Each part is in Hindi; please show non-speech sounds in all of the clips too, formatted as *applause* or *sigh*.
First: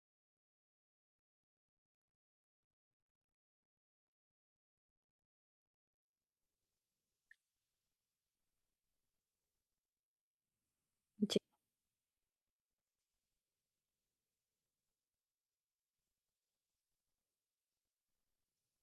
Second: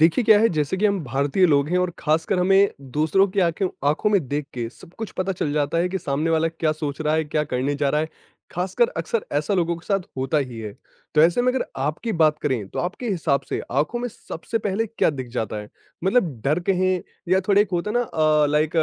देखिए क्या है जैसे कि हम भारतीय लोग हैं और खासकर हमें दूसरों की आंखें आंखों में देख के सब कुछ पता चल जाता है कि सामने वाला क्या सोच रहा है क्या करने जा रहा है। खासकर अक्सर ऐसा लोगों के साथ होता ही है। तो जी, ऐसे में अगर आपकी बात करें तो आपके हिसाब से आंखों में सबसे पहले क्या दिख जाता है? मतलब डर कहें या थोड़ा एक होता ना, लाइक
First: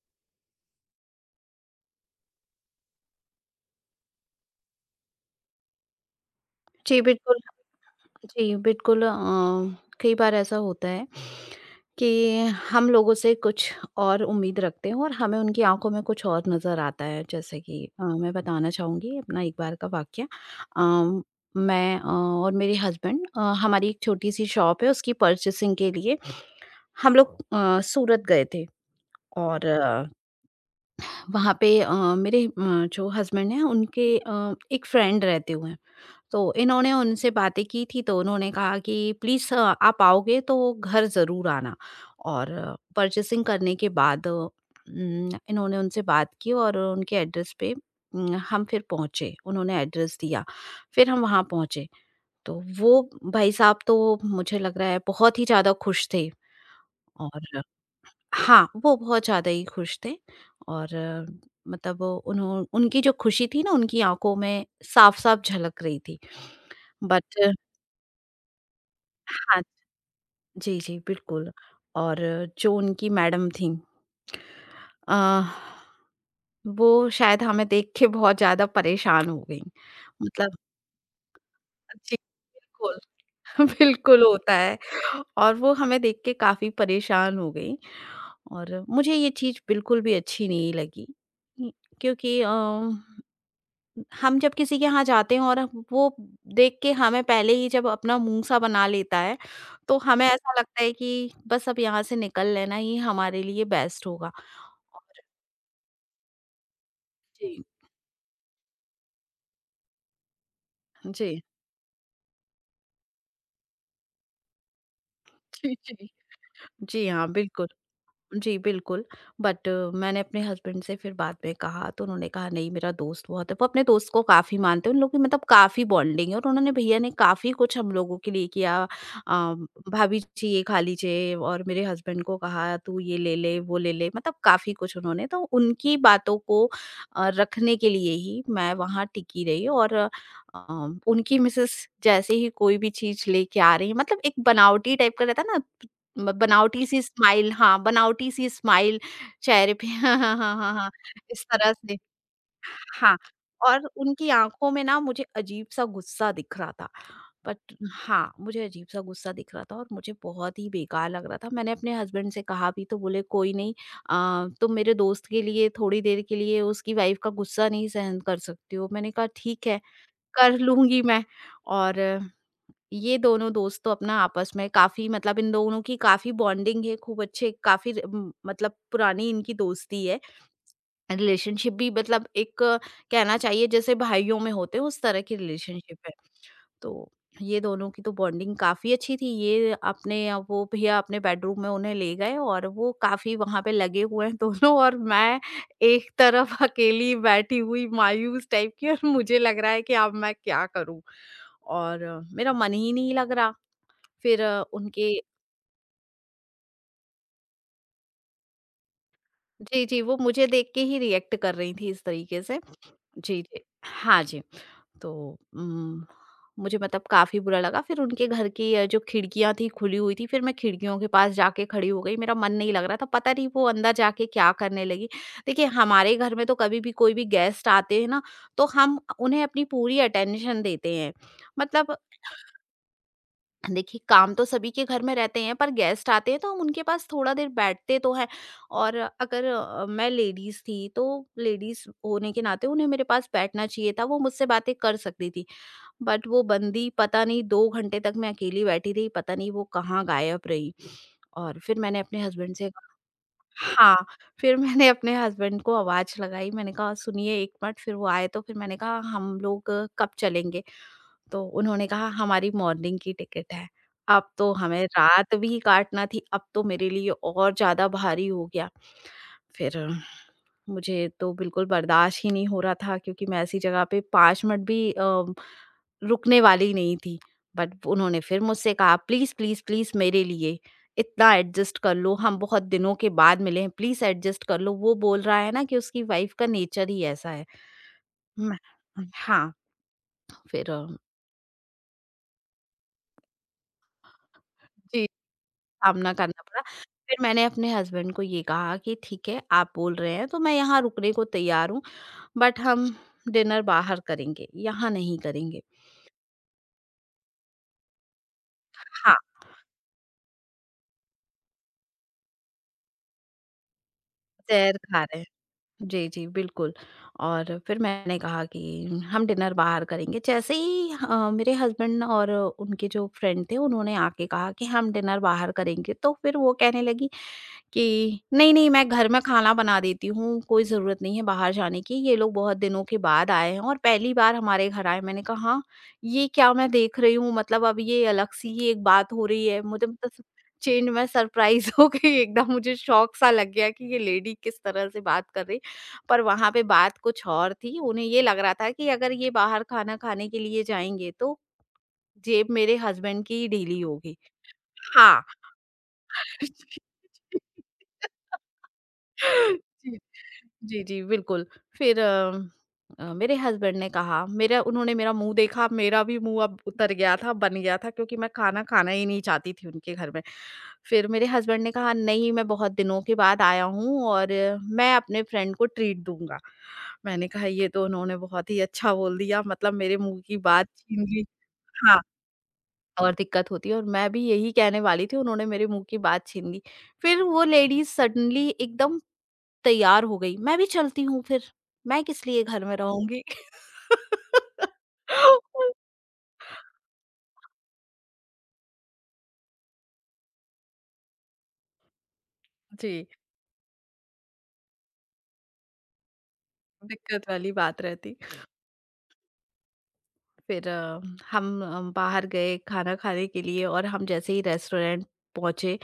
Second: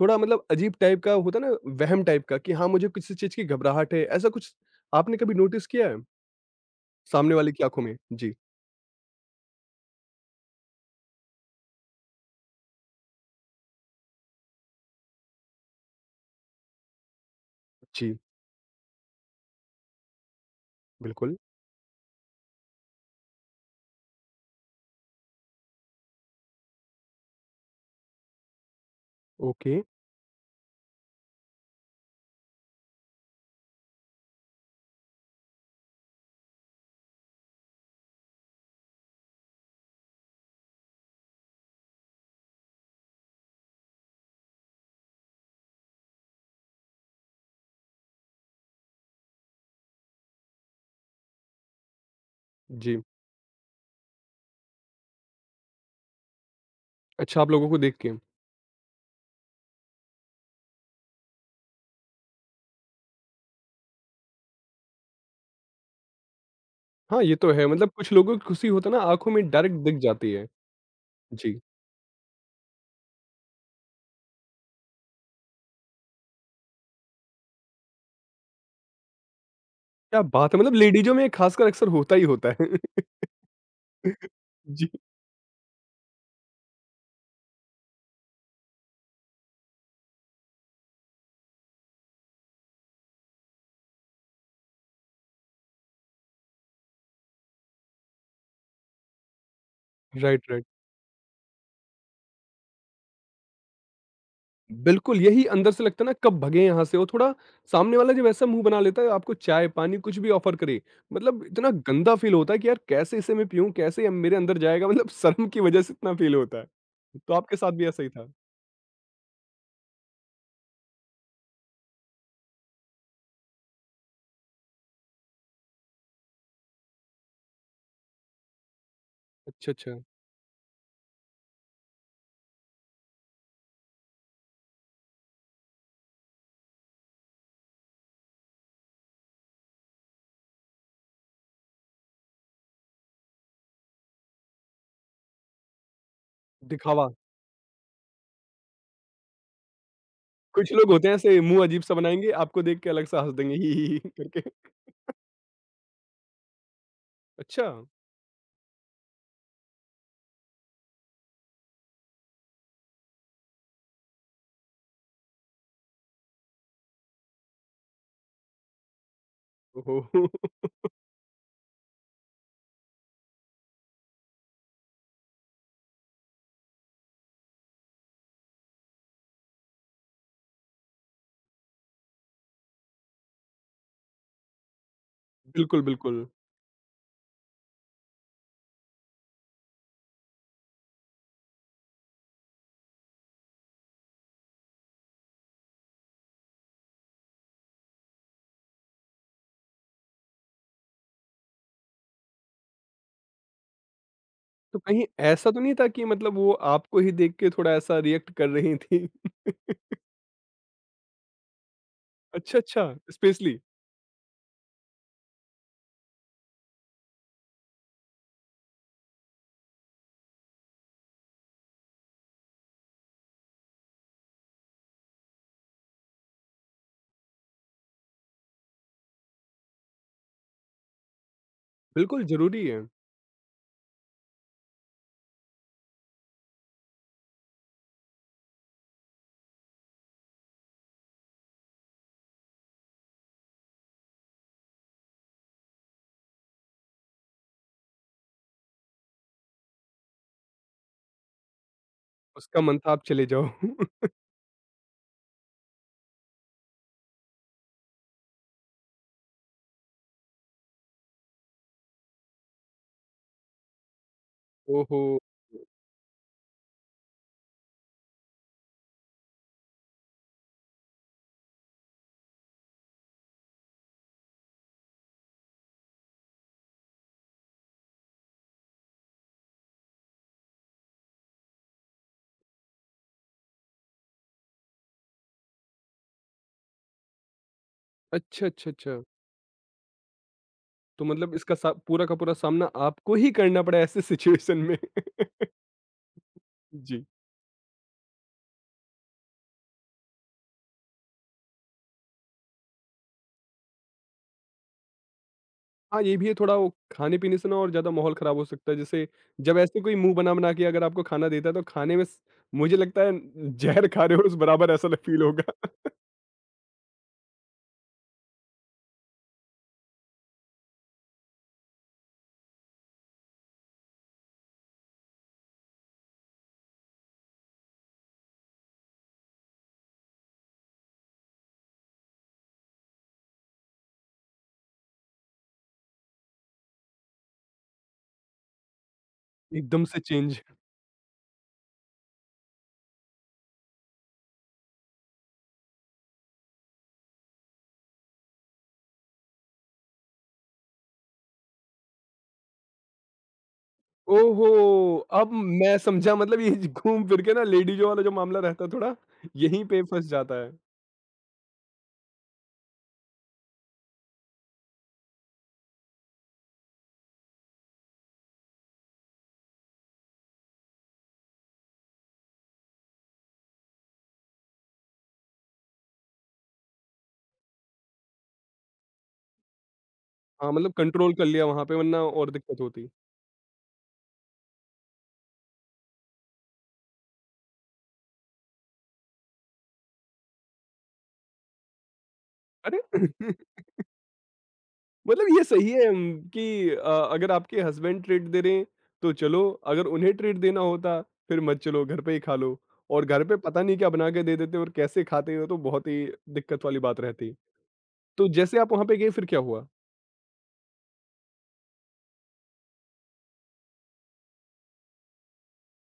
थोड़ा मतलब अजीब टाइप का होता ना, वहम टाइप का कि हाँ मुझे किसी चीज की घबराहट है ऐसा कुछ। आपने कभी नोटिस किया है जी सामने बिल्कुल। वाले की आंखों में? जी। जी बिल्कुल। कई बार ऐसा होता है कि हम लोगों से कुछ और उम्मीद रखते हैं और हमें उनकी आँखों में कुछ और नज़र आता है। जैसे कि जी मैं बताना चाहूँगी अपना एक बार का वाक़या। अम, बिल्कुल। मैं और मेरे हस्बैंड, हमारी एक छोटी-सी शॉप है, उसकी परचेसिंग के लिए हम लोग सूरत गए थे। और ओके। वहाँ पे मेरे, जो हस्बैंड हैं उनके एक फ्रेंड रहते हुए हैं। तो इन्होंने उनसे बातें की थी तो उन्होंने कहा कि प्लीज़, आप आओगे तो घर ज़रूर आना। और परचेसिंग करने के बाद अ, न, इन्होंने उनसे बात की और उनके एड्रेस पे न, हम फिर पहुंचे, उन्होंने एड्रेस दिया, फिर हम वहां पहुंचे। तो जी। वो भाई साहब तो मुझे लग रहा है बहुत ही ज़्यादा खुश थे। अच्छा, आप और लोगों को देख के। हाँ, वो बहुत ज़्यादा ही खुश थे। और मतलब उन्हों उनकी जो खुशी थी ना, उनकी आंखों में साफ साफ झलक रही थी। हाँ, ये बट तो है मतलब कुछ लोगों की खुशी होता है ना आँखों में हाँ। डायरेक्ट दिख जाती है। जी, जी, बिल्कुल। जी। और जो उनकी मैडम थीं, अ, वो शायद हमें देख के बहुत ज़्यादा परेशान हो गईं। क्या बात मतलब, है मतलब लेडीज़ों में खासकर अक्सर होता जी, ही होता है। बिल्कुल, *laughs* बिल्कुल *laughs* होता है। जी। और वो हमें देख के काफ़ी परेशान हो गईं और मुझे ये चीज़ बिल्कुल भी अच्छी नहीं लगी। हुँ, क्योंकि हम जब किसी के यहाँ जाते हैं और हम वो देख के, हमें पहले ही जब अपना मुँह-सा बना लेता है, तो हमें राइट, ऐसा राइट। लगता है कि बस अब यहाँ से निकल लेना ही हमारे लिए बेस्ट होगा। बिल्कुल, और यही अंदर से लगता है ना कब भगे यहाँ से, वो थोड़ा जी, सामने वाला जब ऐसा मुँह बना लेता है आपको चाय, पानी कुछ भी ऑफ़र करे, जी, मतलब इतना गंदा फ़ील होता है कि यार कैसे इसे मैं पीऊँ? कैसे ये मेरे अंदर जाएगा? मतलब शर्म की जी, वजह से जी। इतना फ़ील होता है। जी हाँ, तो आपके बिल्कुल। साथ भी ऐसा ही था? जी, बिल्कुल। बट मैंने अपने हस्बैंड से फिर बाद में कहा, तो उन्होंने कहा नहीं मेरा दोस्त बहुत है, वो अपने दोस्त को काफ़ी मानते हैं, उन लोगों की मतलब काफ़ी बॉन्डिंग है और उन्होंने भैया ने काफ़ी कुछ हम लोगों के लिए किया। अ, अच्छा, अच्छा, भाभी जी ये खा लीजिए और मेरे हस्बैंड को कहा तू ये ले ले, वो ले ले, मतलब काफ़ी कुछ उन्होंने। तो उनकी बातों को रखने के लिए ही मैं वहाँ टिकी रही। और अ, उनकी मिसेज़ जैसे ही कोई भी चीज़ लेके आ रही है, मतलब एक बनावटी टाइप का रहता है ना, ब बनावटी सी दिखावा। स्माइल, हाँ, बनावटी सी स्माइल चेहरे पे। *laughs* हाँ, हाँ, हाँ, कुछ हाँ, हाँ, लोग होते हैं ऐसे इस मुँह तरह अजीब-सा से। बनाएँगे, आपको देख के हाँ, अलग-सा हँस देंगे *laughs* और ही उनकी करके। आँखों में ना मुझे अजीब-सा गुस्सा दिख रहा था। अच्छा! बट हाँ, मुझे अजीब-सा गुस्सा दिख रहा था और मुझे बहुत ही बेकार लग रहा था। मैंने अपने हस्बैंड से कहा भी तो बोले, "कोई नहीं, तुम मेरे दोस्त के लिए थोड़ी देर के लिए उसकी वाइफ़ का गुस्सा नहीं सहन कर सकती हो।" मैंने कहा, "ठीक है, ओहो! कर *laughs* लूँगी मैं।" और ये दोनों दोस्त तो अपना आपस में काफ़ी, मतलब इन दोनों की काफ़ी बॉन्डिंग है, खूब अच्छे, काफ़ी मतलब पुरानी इनकी दोस्ती है। रिलेशनशिप भी, मतलब एक, कहना चाहिए जैसे भाइयों में होते हैं, उस तरह की बिल्कुल, रिलेशनशिप है। बिल्कुल। तो ये दोनों की तो बॉन्डिंग काफ़ी अच्छी थी। ये अपने, वो भैया अपने बेडरूम में उन्हें ले गए और वो काफ़ी वहाँ पे लगे हुए हैं दोनों *laughs* और मैं एक तरफ अकेली बैठी हुई मायूस टाइप की, और मुझे लग रहा है कि अब मैं क्या करूँ? और मेरा मन ही नहीं लग रहा। फिर तो कहीं उनके, ऐसा तो नहीं था कि मतलब वो आपको ही देख के थोड़ा ऐसा रिएक्ट कर रही थीं? जी, जी, वो मुझे देख के ही रिएक्ट कर रही थी इस तरीके अच्छा, से। अच्छा, जी, स्पेशली। जी। हाँ जी, तो उम, मुझे मतलब काफ़ी बुरा लगा। फिर उनके घर की जो खिड़कियाँ थी खुली हुई थी, फिर मैं खिड़कियों के पास जाके खड़ी हो गई। मेरा मन नहीं लग रहा था, पता नहीं वो अंदर जाके क्या करने लगी। देखिए, हमारे घर में तो कभी भी कोई भी गेस्ट आते हैं ना, तो हम उन्हें अपनी पूरी अटेंशन देते हैं। मतलब बिल्कुल ज़रूरी है। देखिए, काम तो सभी के घर में रहते हैं, पर गेस्ट आते हैं तो हम उनके पास थोड़ा देर बैठते तो हैं। और अगर मैं लेडीज थी तो लेडीज होने के नाते उन्हें मेरे पास बैठना चाहिए था, वो मुझसे बातें कर सकती थी। बट वो बंदी पता नहीं, दो घंटे तक मैं अकेली बैठी रही, पता नहीं वो कहाँ गायब रही। और फिर मैंने अपने हस्बैंड उसका से मन कहा, था आप चले जाओ। हाँ, *laughs* फिर मैंने अपने हस्बैंड को आवाज लगाई। मैंने कहा सुनिए एक मिनट, फिर वो आए, तो फिर मैंने कहा हम लोग कब चलेंगे? तो उन्होंने कहा हमारी मॉर्निंग की टिकट है। अब तो हमें ओहो! रात भी काटना थी, अब तो मेरे लिए और ज़्यादा भारी हो गया। फिर मुझे तो बिल्कुल बर्दाश्त ही नहीं हो रहा था, क्योंकि मैं ऐसी जगह पे 5 मिनट भी रुकने वाली नहीं थी। बट उन्होंने फिर मुझसे कहा प्लीज़, प्लीज़, प्लीज़ मेरे लिए इतना एडजस्ट कर लो, हम बहुत दिनों के बाद मिले हैं, प्लीज़ एडजस्ट कर लो। वो बोल रहा है ना कि उसकी वाइफ का नेचर ही ऐसा है। अच्छा, मैं अच्छा, अच्छा। हाँ, फिर तो मतलब इसका सा पूरा का पूरा सामना आपको ही करना पड़ा ऐसे सिचुएशन में। जी, *laughs* सामना करना पड़ा। जी। फिर मैंने अपने हस्बैंड को ये कहा कि ठीक है, आप बोल रहे हैं तो मैं यहाँ रुकने को तैयार हूँ, बट हम डिनर बाहर करेंगे, यहाँ नहीं करेंगे। हाँ, ये भी है थोड़ा वो खाने-पीने से ना और ज़्यादा माहौल खराब हो सकता है। जैसे हाँ, जब ऐसे कोई मुँह बना-बना के अगर आपको खाना देता है तो खाने में स मुझे लगता है ज़हर खा रहे हो उस बराबर ज़हर ऐसा ल खा रहे फील हैं। होगा। जी, जी, बिल्कुल। और फिर मैंने कहा कि हम डिनर बाहर करेंगे। जैसे ही मेरे हस्बैंड और उनके जो फ्रेंड थे, उन्होंने आके कहा कि हम डिनर बाहर करेंगे, तो फिर वो कहने लगी कि नहीं, नहीं, मैं घर में खाना बना देती हूँ, कोई ज़रूरत नहीं है बाहर जाने की, ये लोग बहुत दिनों के बाद आए हैं और पहली बार हमारे घर आए। मैंने कहा हाँ, ये क्या मैं देख रही हूँ, मतलब अब ये अलग सी ही एक बात हो रही *laughs* है। एकदम मुझे से मतलब स चेंज। चेंज, मैं सरप्राइज़ *laughs* हो गई एकदम, मुझे शॉक सा लग गया कि ये लेडी किस तरह से बात कर रही। पर वहाँ पे बात कुछ और थी, उन्हें ये लग रहा था कि अगर ये बाहर खाना खाने के लिए जाएँगे तो जेब मेरे हस्बैंड की ही ढीली होगी। ओहो! हाँ। अब मैं समझा मतलब ये घूम फिर के ना लेडीज़ों वाला जो *laughs* मामला रहता है थोड़ा, यहीं पे जी, फँस जाता है। जी, जी, बिल्कुल। फिर अ अ, मेरे हस्बैंड ने कहा मेरा, उन्होंने मेरा मुँह देखा, मेरा भी मुँह अब उतर गया था, बन गया था क्योंकि मैं खाना खाना ही नहीं चाहती थी उनके घर में। फिर मेरे हस्बैंड ने कहा, "नहीं, मैं बहुत दिनों के बाद आया हूँ और मैं अपने फ्रेंड को ट्रीट दूँगा।" मैंने कहा, "ये तो उन्होंने बहुत ही अच्छा बोल दिया, मतलब मेरे मुँह की हाँ, बात मतलब छीन कंट्रोल कर ली।" लिया वहाँ पे वरना हाँ, और दिक्कत होती। और दिक्कत होती है और मैं भी यही कहने वाली थी, उन्होंने मेरे मुँह की बात छीन ली। फिर वो लेडीज़ सडनली एकदम तैयार हो गई, मैं भी चलती हूँ फिर, मैं किस लिए घर में अरे! रहूँगी। *laughs* मतलब ये सही है *laughs* कि अगर आपके हस्बैंड ट्रीट दे रहे हैं, तो चलो अगर उन्हें ट्रीट देना होता, फिर मत चलो घर पे ही खा लो। और जी, घर पे पता नहीं क्या बना के दे देते और कैसे खाते हो तो बहुत ही दिक्कत वाली बात दिक्कत रहती। वाली बात रहती। तो जैसे आप वहाँ पे गए फिर क्या हुआ? फिर हम बाहर गए खाना खाने के लिए, और हम जैसे ही रेस्टोरेंट पहुँचे,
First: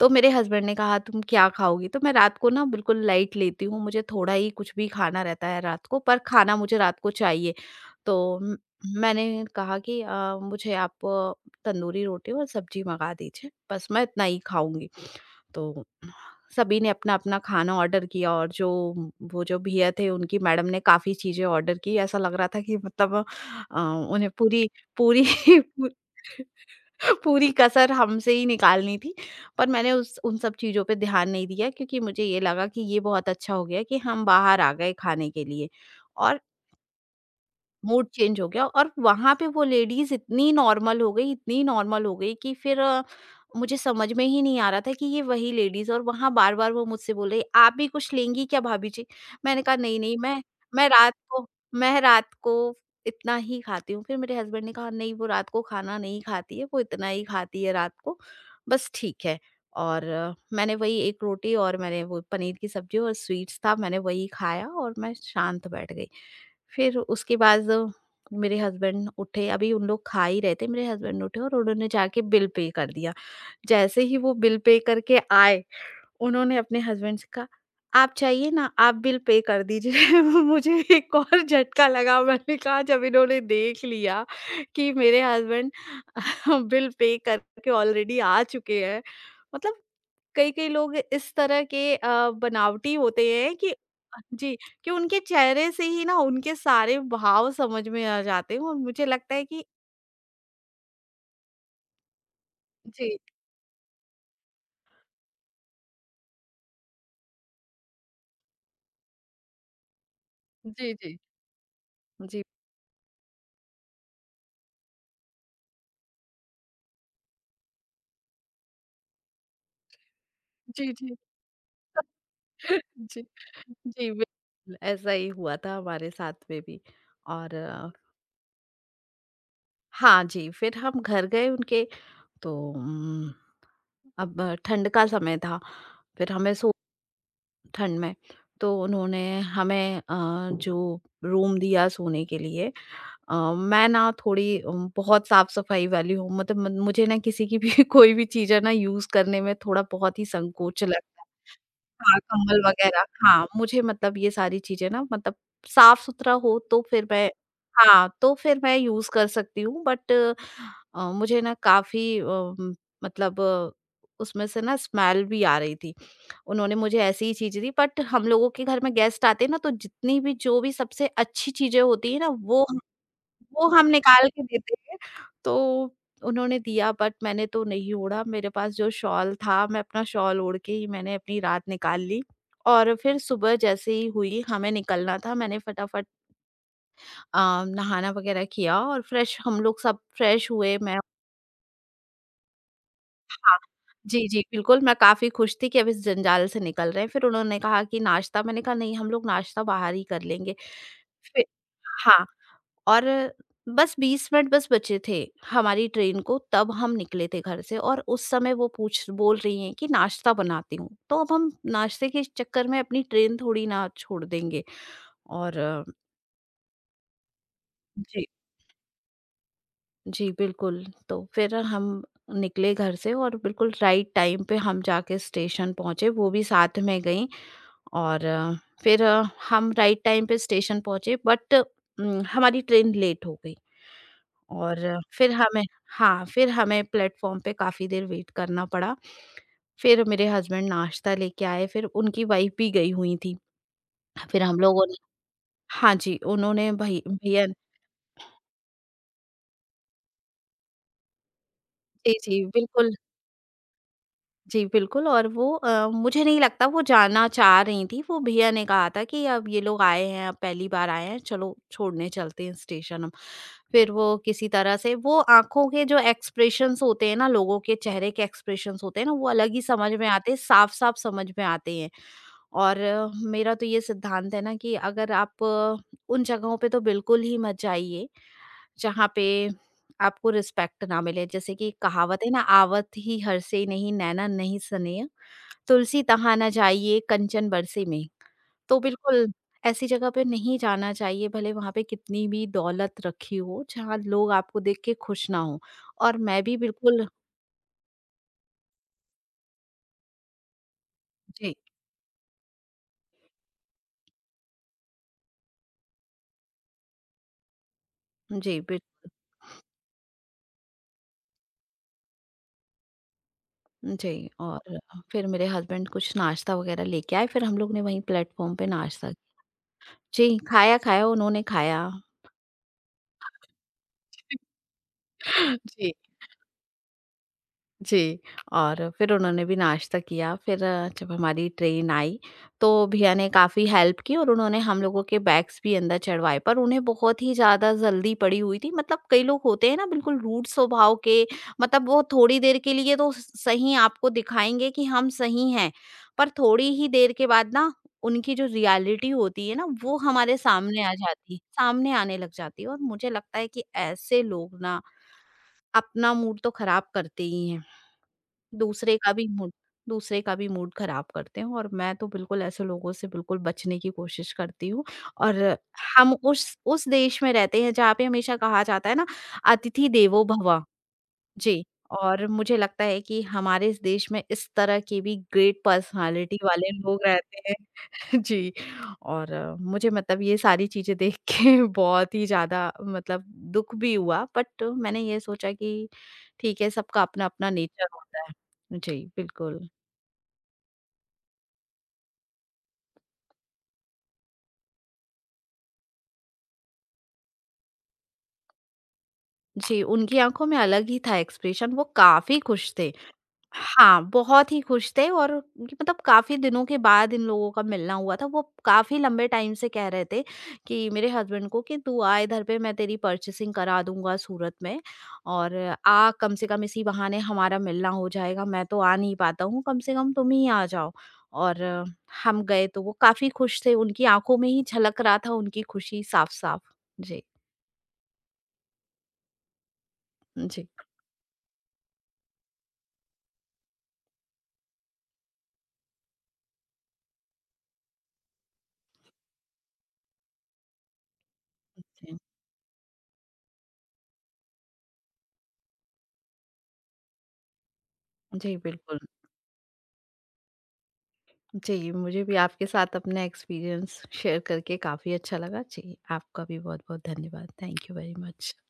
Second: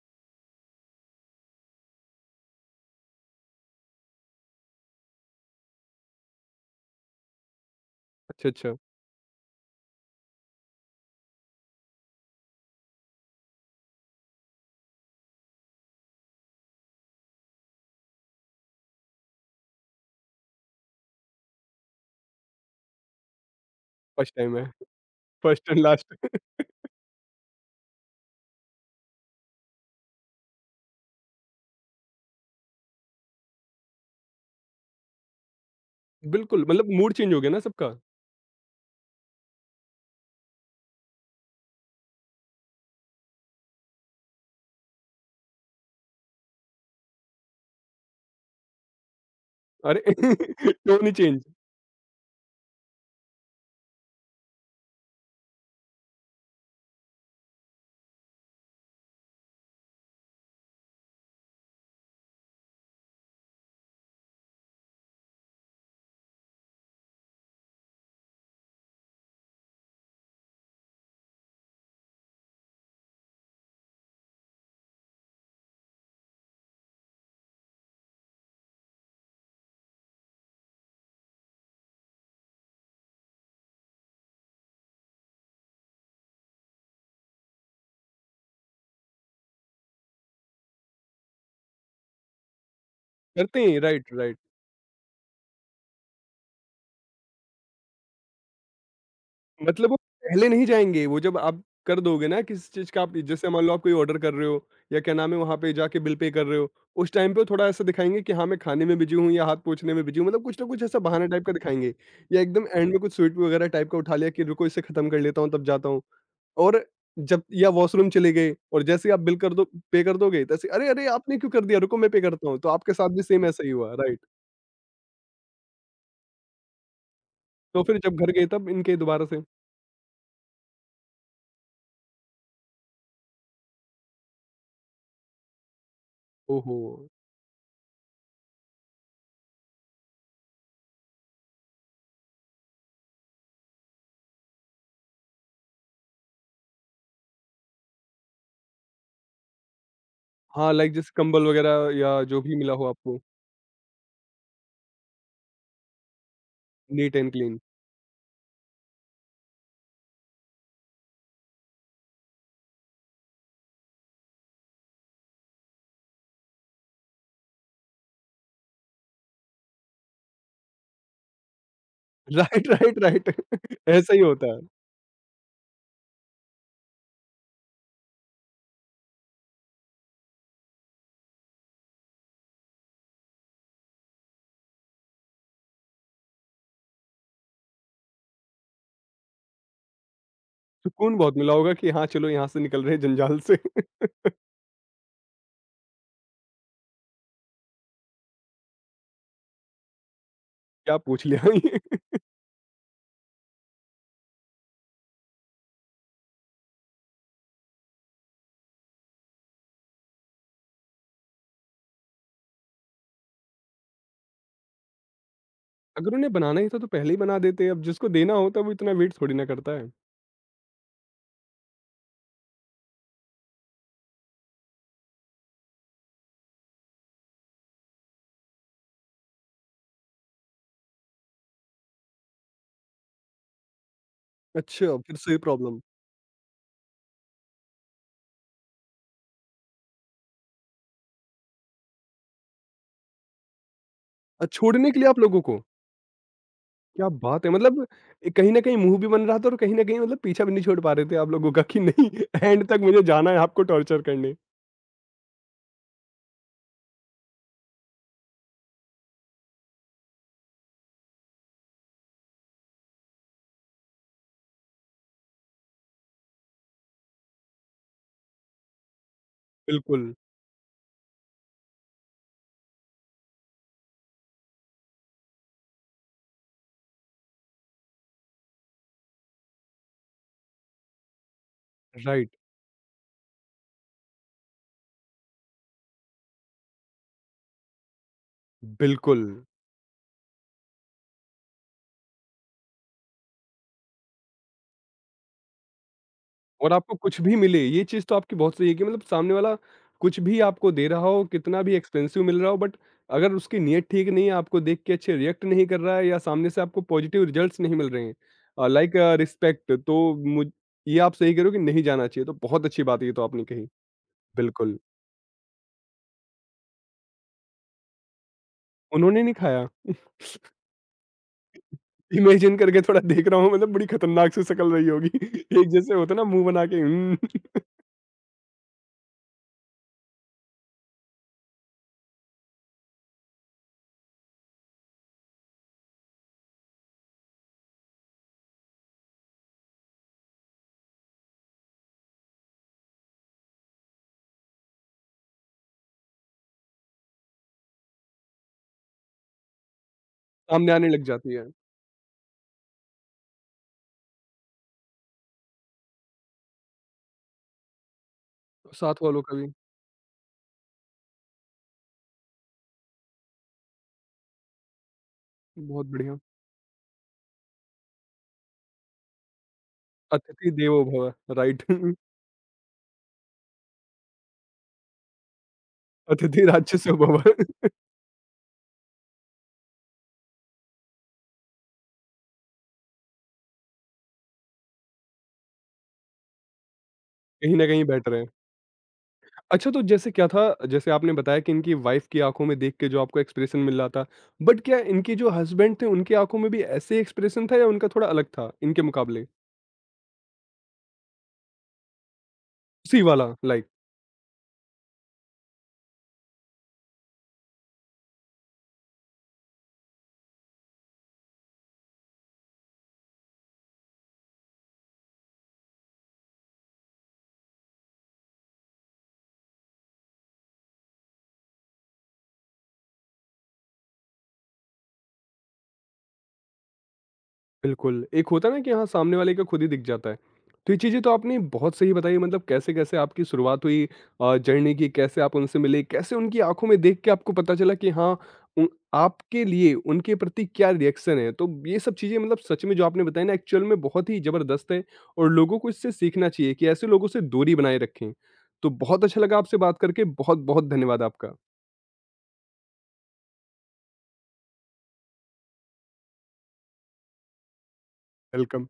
तो मेरे हस्बैंड ने कहा तुम क्या खाओगी? तो मैं रात को ना बिल्कुल लाइट लेती हूँ, मुझे थोड़ा ही कुछ भी खाना रहता है रात को, पर खाना मुझे रात को चाहिए। तो अच्छा, म अच्छा, मैंने कहा कि मुझे आप, तंदूरी रोटी और सब्ज़ी मँगा दीजिए, बस मैं इतना ही खाऊँगी। तो सभी ने अपना-अपना खाना ऑर्डर किया और जो, वो जो भैया थे उनकी मैडम ने काफ़ी चीज़ें ऑर्डर की। ऐसा लग रहा था कि मतलब उन्हें फर्स्ट टाइम है, पूरी, पूरी फर्स्ट *laughs* एंड पू लास्ट *laughs* पूरी कसर हमसे ही निकालनी थी। पर मैंने उस उन सब चीज़ों पे ध्यान नहीं दिया, क्योंकि मुझे ये लगा कि ये बहुत अच्छा हो गया कि हम बाहर आ गए खाने के लिए। और बिल्कुल, मतलब मूड चेंज हो गया ना सबका। मूड चेंज हो गया, और वहाँ पे वो लेडीज़ इतनी नॉर्मल हो गई, इतनी नॉर्मल हो गई कि फिर मुझे समझ में ही नहीं आ रहा था कि ये वही लेडीज़। और वहाँ बार-बार वो मुझसे बोल रही, "आप भी कुछ लेंगी क्या भाभी जी?" मैंने कहा, "नहीं, अरे! नहीं, मैं *laughs* मैं टोन ही रात चेंज को, मैं रात को इतना ही खाती हूँ।" फिर मेरे हस्बैंड ने कहा, "नहीं, वो रात को खाना नहीं खाती है, वो इतना ही खाती है रात को, बस ठीक है।" और मैंने वही 1 रोटी और मैंने वो पनीर की सब्ज़ी और स्वीट्स था, मैंने वही खाया और मैं शांत बैठ गई। फिर उसके बाद मेरे हस्बैंड उठे, अभी उन लोग खा ही रहे थे, मेरे हस्बैंड उठे और उन्होंने जाके बिल पे कर दिया। जैसे ही वो बिल पे करके आए, उन्होंने अपने हस्बैंड से कहा, "आप चाहिए ना, आप बिल पे कर दीजिए।" *laughs* मुझे एक और झटका लगा, मैंने कहा जब इन्होंने देख लिया कि मेरे हस्बैंड *laughs* बिल पे करके ऑलरेडी आ चुके हैं, मतलब कई-कई लोग इस तरह के बनावटी होते हैं करते कि हैं, राइट, राइट। जी, कि उनके चेहरे से ही ना उनके सारे भाव समझ में आ जाते हैं, और मुझे लगता है कि मतलब वो पहले नहीं जाएँगे, वो जब आप कर दोगे ना किसी चीज़ का आप जी, जैसे मान लो आप कोई ऑर्डर कर रहे हो या क्या नाम है वहाँ पे जाके बिल पे कर रहे हो, उस टाइम पे वो थोड़ा ऐसा दिखाएँगे कि हाँ, मैं खाने में बिज़ी हूँ या हाथ पोंछने में बिज़ी हूँ, मतलब कुछ ना कुछ जी, ऐसा जी। बहाना टाइप का दिखाएँगे या जी। एकदम एंड में कुछ स्वीट वगैरह टाइप का उठा लिया कि रुको इसे खत्म कर लेता हूँ तब जाता हूँ। और जब या वॉशरूम चले गए और जैसे ही आप बिल कर दो पे कर दोगे तैसे अरे! जी, अरे! जी। आपने क्यों कर दिया? रुको मैं पे करता हूँ, तो *laughs* आपके साथ भी जी, सेम ऐसा ही हुआ, जी, राइट। बिल्कुल ऐसा ही हुआ था हमारे साथ में भी। और तो फिर जब घर गए तब इनके दोबारा से हाँ जी, फिर हम घर गए उनके, तो अब ठंड का समय था। फिर हमें ओहो! ठंड में, तो उन्होंने हमें जो रूम दिया सोने के लिए, मैं ना थोड़ी बहुत साफ-सफाई वाली हूँ मतलब म मुझे ना किसी की भी *laughs* कोई भी चीज़ है ना यूज़ करने में थोड़ा बहुत ही हाँ, संकोच लाइक जैसे लगता। कंबल वगैरह हाँ, या जो भी कंबल मिला हो वग़ैरह आपको, हाँ, मुझे मतलब ये सारी चीज़ें ना मतलब साफ़-सुथरा हो तो फिर नीट मैं। And clean. हाँ, तो फिर मैं यूज़ कर सकती हूँ बट मुझे ना काफ़ी मतलब उसमें से ना स्मेल भी आ रही थी। उन्होंने मुझे ऐसी ही चीज़ दी बट हम लोगों के घर में गेस्ट आते हैं ना तो जितनी भी जो भी सबसे अच्छी चीज़ें होती हैं ना वो राइट, राइट, राइट *laughs* हम ऐसा ही निकाल के होता है। देते हैं, तो उन्होंने दिया बट मैंने तो नहीं ओढ़ा, मेरे पास जो शॉल था, मैं अपना शॉल ओढ़ के ही मैंने अपनी रात निकाल ली। और फिर सुबह जैसे ही हुई, हमें निकलना था, मैंने फटाफट नहाना वगैरह किया और फ्रेश हम लोग सब फ्रेश हुए, मैं सुकून बहुत मिला होगा कि हाँ, चलो यहाँ से निकल रहे हैं जंजाल से। हाँ। *laughs* जी, जी, बिल्कुल, मैं काफ़ी खुश थी कि अब इस जंजाल से निकल रहे हैं, फिर उन्होंने कहा कि नाश्ता। मैंने कहा, "नहीं, हम लोग नाश्ता बाहर ही कर लेंगे।" क्या पूछ लिया फिर *laughs* ये। हाँ। और बस 20 मिनट बस बचे थे हमारी ट्रेन को तब हम निकले थे घर से और उस समय वो पूछ बोल रही हैं कि नाश्ता बनाती हूँ तो अब हम नाश्ते के चक्कर में अपनी ट्रेन थोड़ी ना छोड़ देंगे। और अगर उन्हें बनाना ही था तो पहले ही बना देते, अब जिसको जी देना होता है वो इतना वेट थोड़ी ना करता है। जी बिल्कुल। तो फिर हम निकले घर से और बिल्कुल राइट टाइम पे हम जाके स्टेशन पहुंचे, वो भी साथ में गई। और फिर हम राइट टाइम पे स्टेशन पहुंचे बट हमारी ट्रेन लेट हो गई। और अच्छा, फिर से फिर ये हमें प्रॉब्लम। हाँ, फिर हमें प्लेटफ़ॉर्म पे काफ़ी देर वेट करना पड़ा। फिर मेरे हस्बैंड नाश्ता लेके आए, फिर उनकी वाइफ़ भी गई हुई थी। फिर हम लोगों छोड़ने ने के लिए आप लोगों को? हाँ जी, उन्होंने भई क्या बात भैया है! मतलब ए, कहीं न कहीं मुँह भी बन रहा था और कहीं न कहीं मतलब पीछा भी नहीं छोड़ पा रहे थे आप लोगों का कि नहीं जी, *laughs* जी, एंड तक बिल्कुल। मुझे जाना है आपको टॉर्चर करने। जी, बिल्कुल और वो मुझे नहीं लगता वो जाना चाह रही थीं, वो भैया ने कहा था कि अब ये लोग आए हैं, अब पहली बार आए हैं, चलो छोड़ने चलते हैं स्टेशन हम। फिर वो किसी तरह से वो आँखों के जो एक्सप्रेशंस होते हैं ना, लोगों के चेहरे के एक्सप्रेशंस होते हैं ना, वो अलग ही समझ में बिल्कुल, आते हैं, साफ-साफ समझ में आते हैं। और मेरा तो ये सिद्धांत है ना कि अगर आप उन जगहों पे तो बिल्कुल ही मत जाइए, जहाँ पे आपको रिस्पेक्ट ना मिले। जैसे कि कहावत है राइट, ना, "आवत ही हर से नहीं नैना नहीं सने" तुलसी तहाना जाइए कंचन बरसे में, तो बिल्कुल। बिल्कुल ऐसी जगह पे नहीं जाना चाहिए, भले वहाँ पे कितनी भी दौलत रखी हो, जहाँ लोग आपको देख के खुश ना हों। और मैं भी और आपको बिल्कुल कुछ भी मिले, ये चीज़ तो आपकी बहुत सही है कि मतलब सामने वाला कुछ भी आपको दे रहा हो, जी, कितना भी एक्सपेंसिव मिल रहा हो बट अगर उसकी नीयत ठीक नहीं है, आपको देख के अच्छे रिएक्ट नहीं कर रहा है या सामने से आपको पॉजिटिव रिजल्ट्स नहीं मिल रहे हैं जी, बिल लाइक रिस्पेक्ट तो मुझ ये आप सही कह रहे हो कि नहीं जाना चाहिए, तो बहुत अच्छी बात ये तो आपने कही। जी। बिल्कुल, और फिर मेरे हस्बैंड कुछ नाश्ता वगैरह लेके आए, फिर हम लोग ने वहीं प्लेटफ़ॉर्म पे नाश्ता उन्होंने नहीं खाया। *laughs* जी, खाया-खाया उन्होंने खाया। इमेजिन करके थोड़ा देख रहा हूँ मतलब बड़ी खतरनाक सी शक्ल रही होगी। *laughs* *laughs* एक जी। जैसे होता है ना मुँह बना के जी, और फिर उन्होंने भी नाश्ता किया, फिर जब हमारी ट्रेन आई, तो भैया ने काफ़ी हेल्प की और उन्होंने हम लोगों के बैग्स भी अंदर चढ़वाए, पर उन्हें बहुत ही ज़्यादा जल्दी पड़ी हुई थी। मतलब कई लोग होते हैं ना बिल्कुल रूड स्वभाव के, मतलब वो थोड़ी देर के लिए तो स सही आपको दिखाएँगे कि हम सही हैं, पर थोड़ी ही देर के बाद ना उनकी जो रियलिटी होती है ना, वो हमारे सामने सामने आने आ लग जाती जाती है, है, सामने आने लग जाती है और मुझे लगता है कि ऐसे लोग ना अपना मूड तो खराब करते ही हैं। दूसरे साथ का वालों भी का भी। मूड दूसरे का भी मूड खराब करते हैं और मैं तो बिल्कुल ऐसे लोगों से बिल्कुल बचने की कोशिश करती हूँ। और बहुत हम बढ़िया। उस देश में रहते हैं जहाँ पे हमेशा कहा जाता है ना, अतिथि देवो अतिथि भव। देवो भव, राइट। जी *laughs* और मुझे लगता है कि हमारे इस देश में इस तरह के भी ग्रेट पर्सनालिटी अतिथि वाले राक्षसो लोग भव रहते हैं। *laughs* *laughs* जी, और मुझे मतलब ये सारी चीज़ें देख के *laughs* बहुत ही ज़्यादा मतलब दुःख भी हुआ, बट मैंने ये सोचा कि ठीक है, सबका अपना-अपना कहीं न कहीं नेचर बेटर होता है। है। जी, बिल्कुल। अच्छा तो जैसे क्या था जैसे आपने बताया कि इनकी वाइफ की आँखों में देख के जो आपको एक्सप्रेशन मिल रहा था, बट क्या इनके जो हस्बैंड थे उनकी आँखों में भी ऐसे ही एक्सप्रेशन था या उनका थोड़ा अलग था इनके मुकाबले? जी, उनकी आँखों में अलग ही था एक्सप्रेशन, वो काफ़ी खुश थे। उसी वाला लाइक? हाँ, बहुत ही खुश थे और उनकी मतलब काफ़ी दिनों के बाद इन लोगों का मिलना हुआ था। वो काफ़ी लंबे टाइम से कह रहे थे कि मेरे हस्बैंड को कि तू आ इधर पे मैं तेरी परचेसिंग करा दूँगा सूरत में और आ कम से कम इसी बहाने हमारा मिलना हो जाएगा। मैं तो आ नहीं पाता हूँ, कम से कम तुम ही आ जाओ। और हम गए तो वो काफ़ी खुश थे, उनकी आँखों में ही झलक रहा था उनकी खुशी साफ-साफ। जी, बिल्कुल, एक होता है ना कि हाँ, सामने वाले का खुद ही दिख जाता है। जी, तो ये चीज़ें तो आपने बहुत सही बताई मतलब कैसे-कैसे आपकी शुरुआत हुई जर्नी की, कैसे आप उनसे मिले, कैसे उनकी आँखों में देख के आपको पता चला कि हाँ, उन आपके लिए उनके प्रति क्या रिएक्शन है। तो ये सब चीज़ें जी, मतलब सच में जो आपने बताई ना एक्चुअल में बहुत ही ज़बरदस्त है और लोगों को इससे सीखना चाहिए कि ऐसे लोगों से दूरी बनाए रखें। जी, तो बिल्कुल। बहुत अच्छा लगा आपसे बात करके, बहुत-बहुत धन्यवाद आपका। जी, मुझे भी आपके साथ अपना एक्सपीरियंस शेयर करके काफ़ी अच्छा लगा। जी, आपका भी बहुत-बहुत धन्यवाद। Thank you very much. Welcome.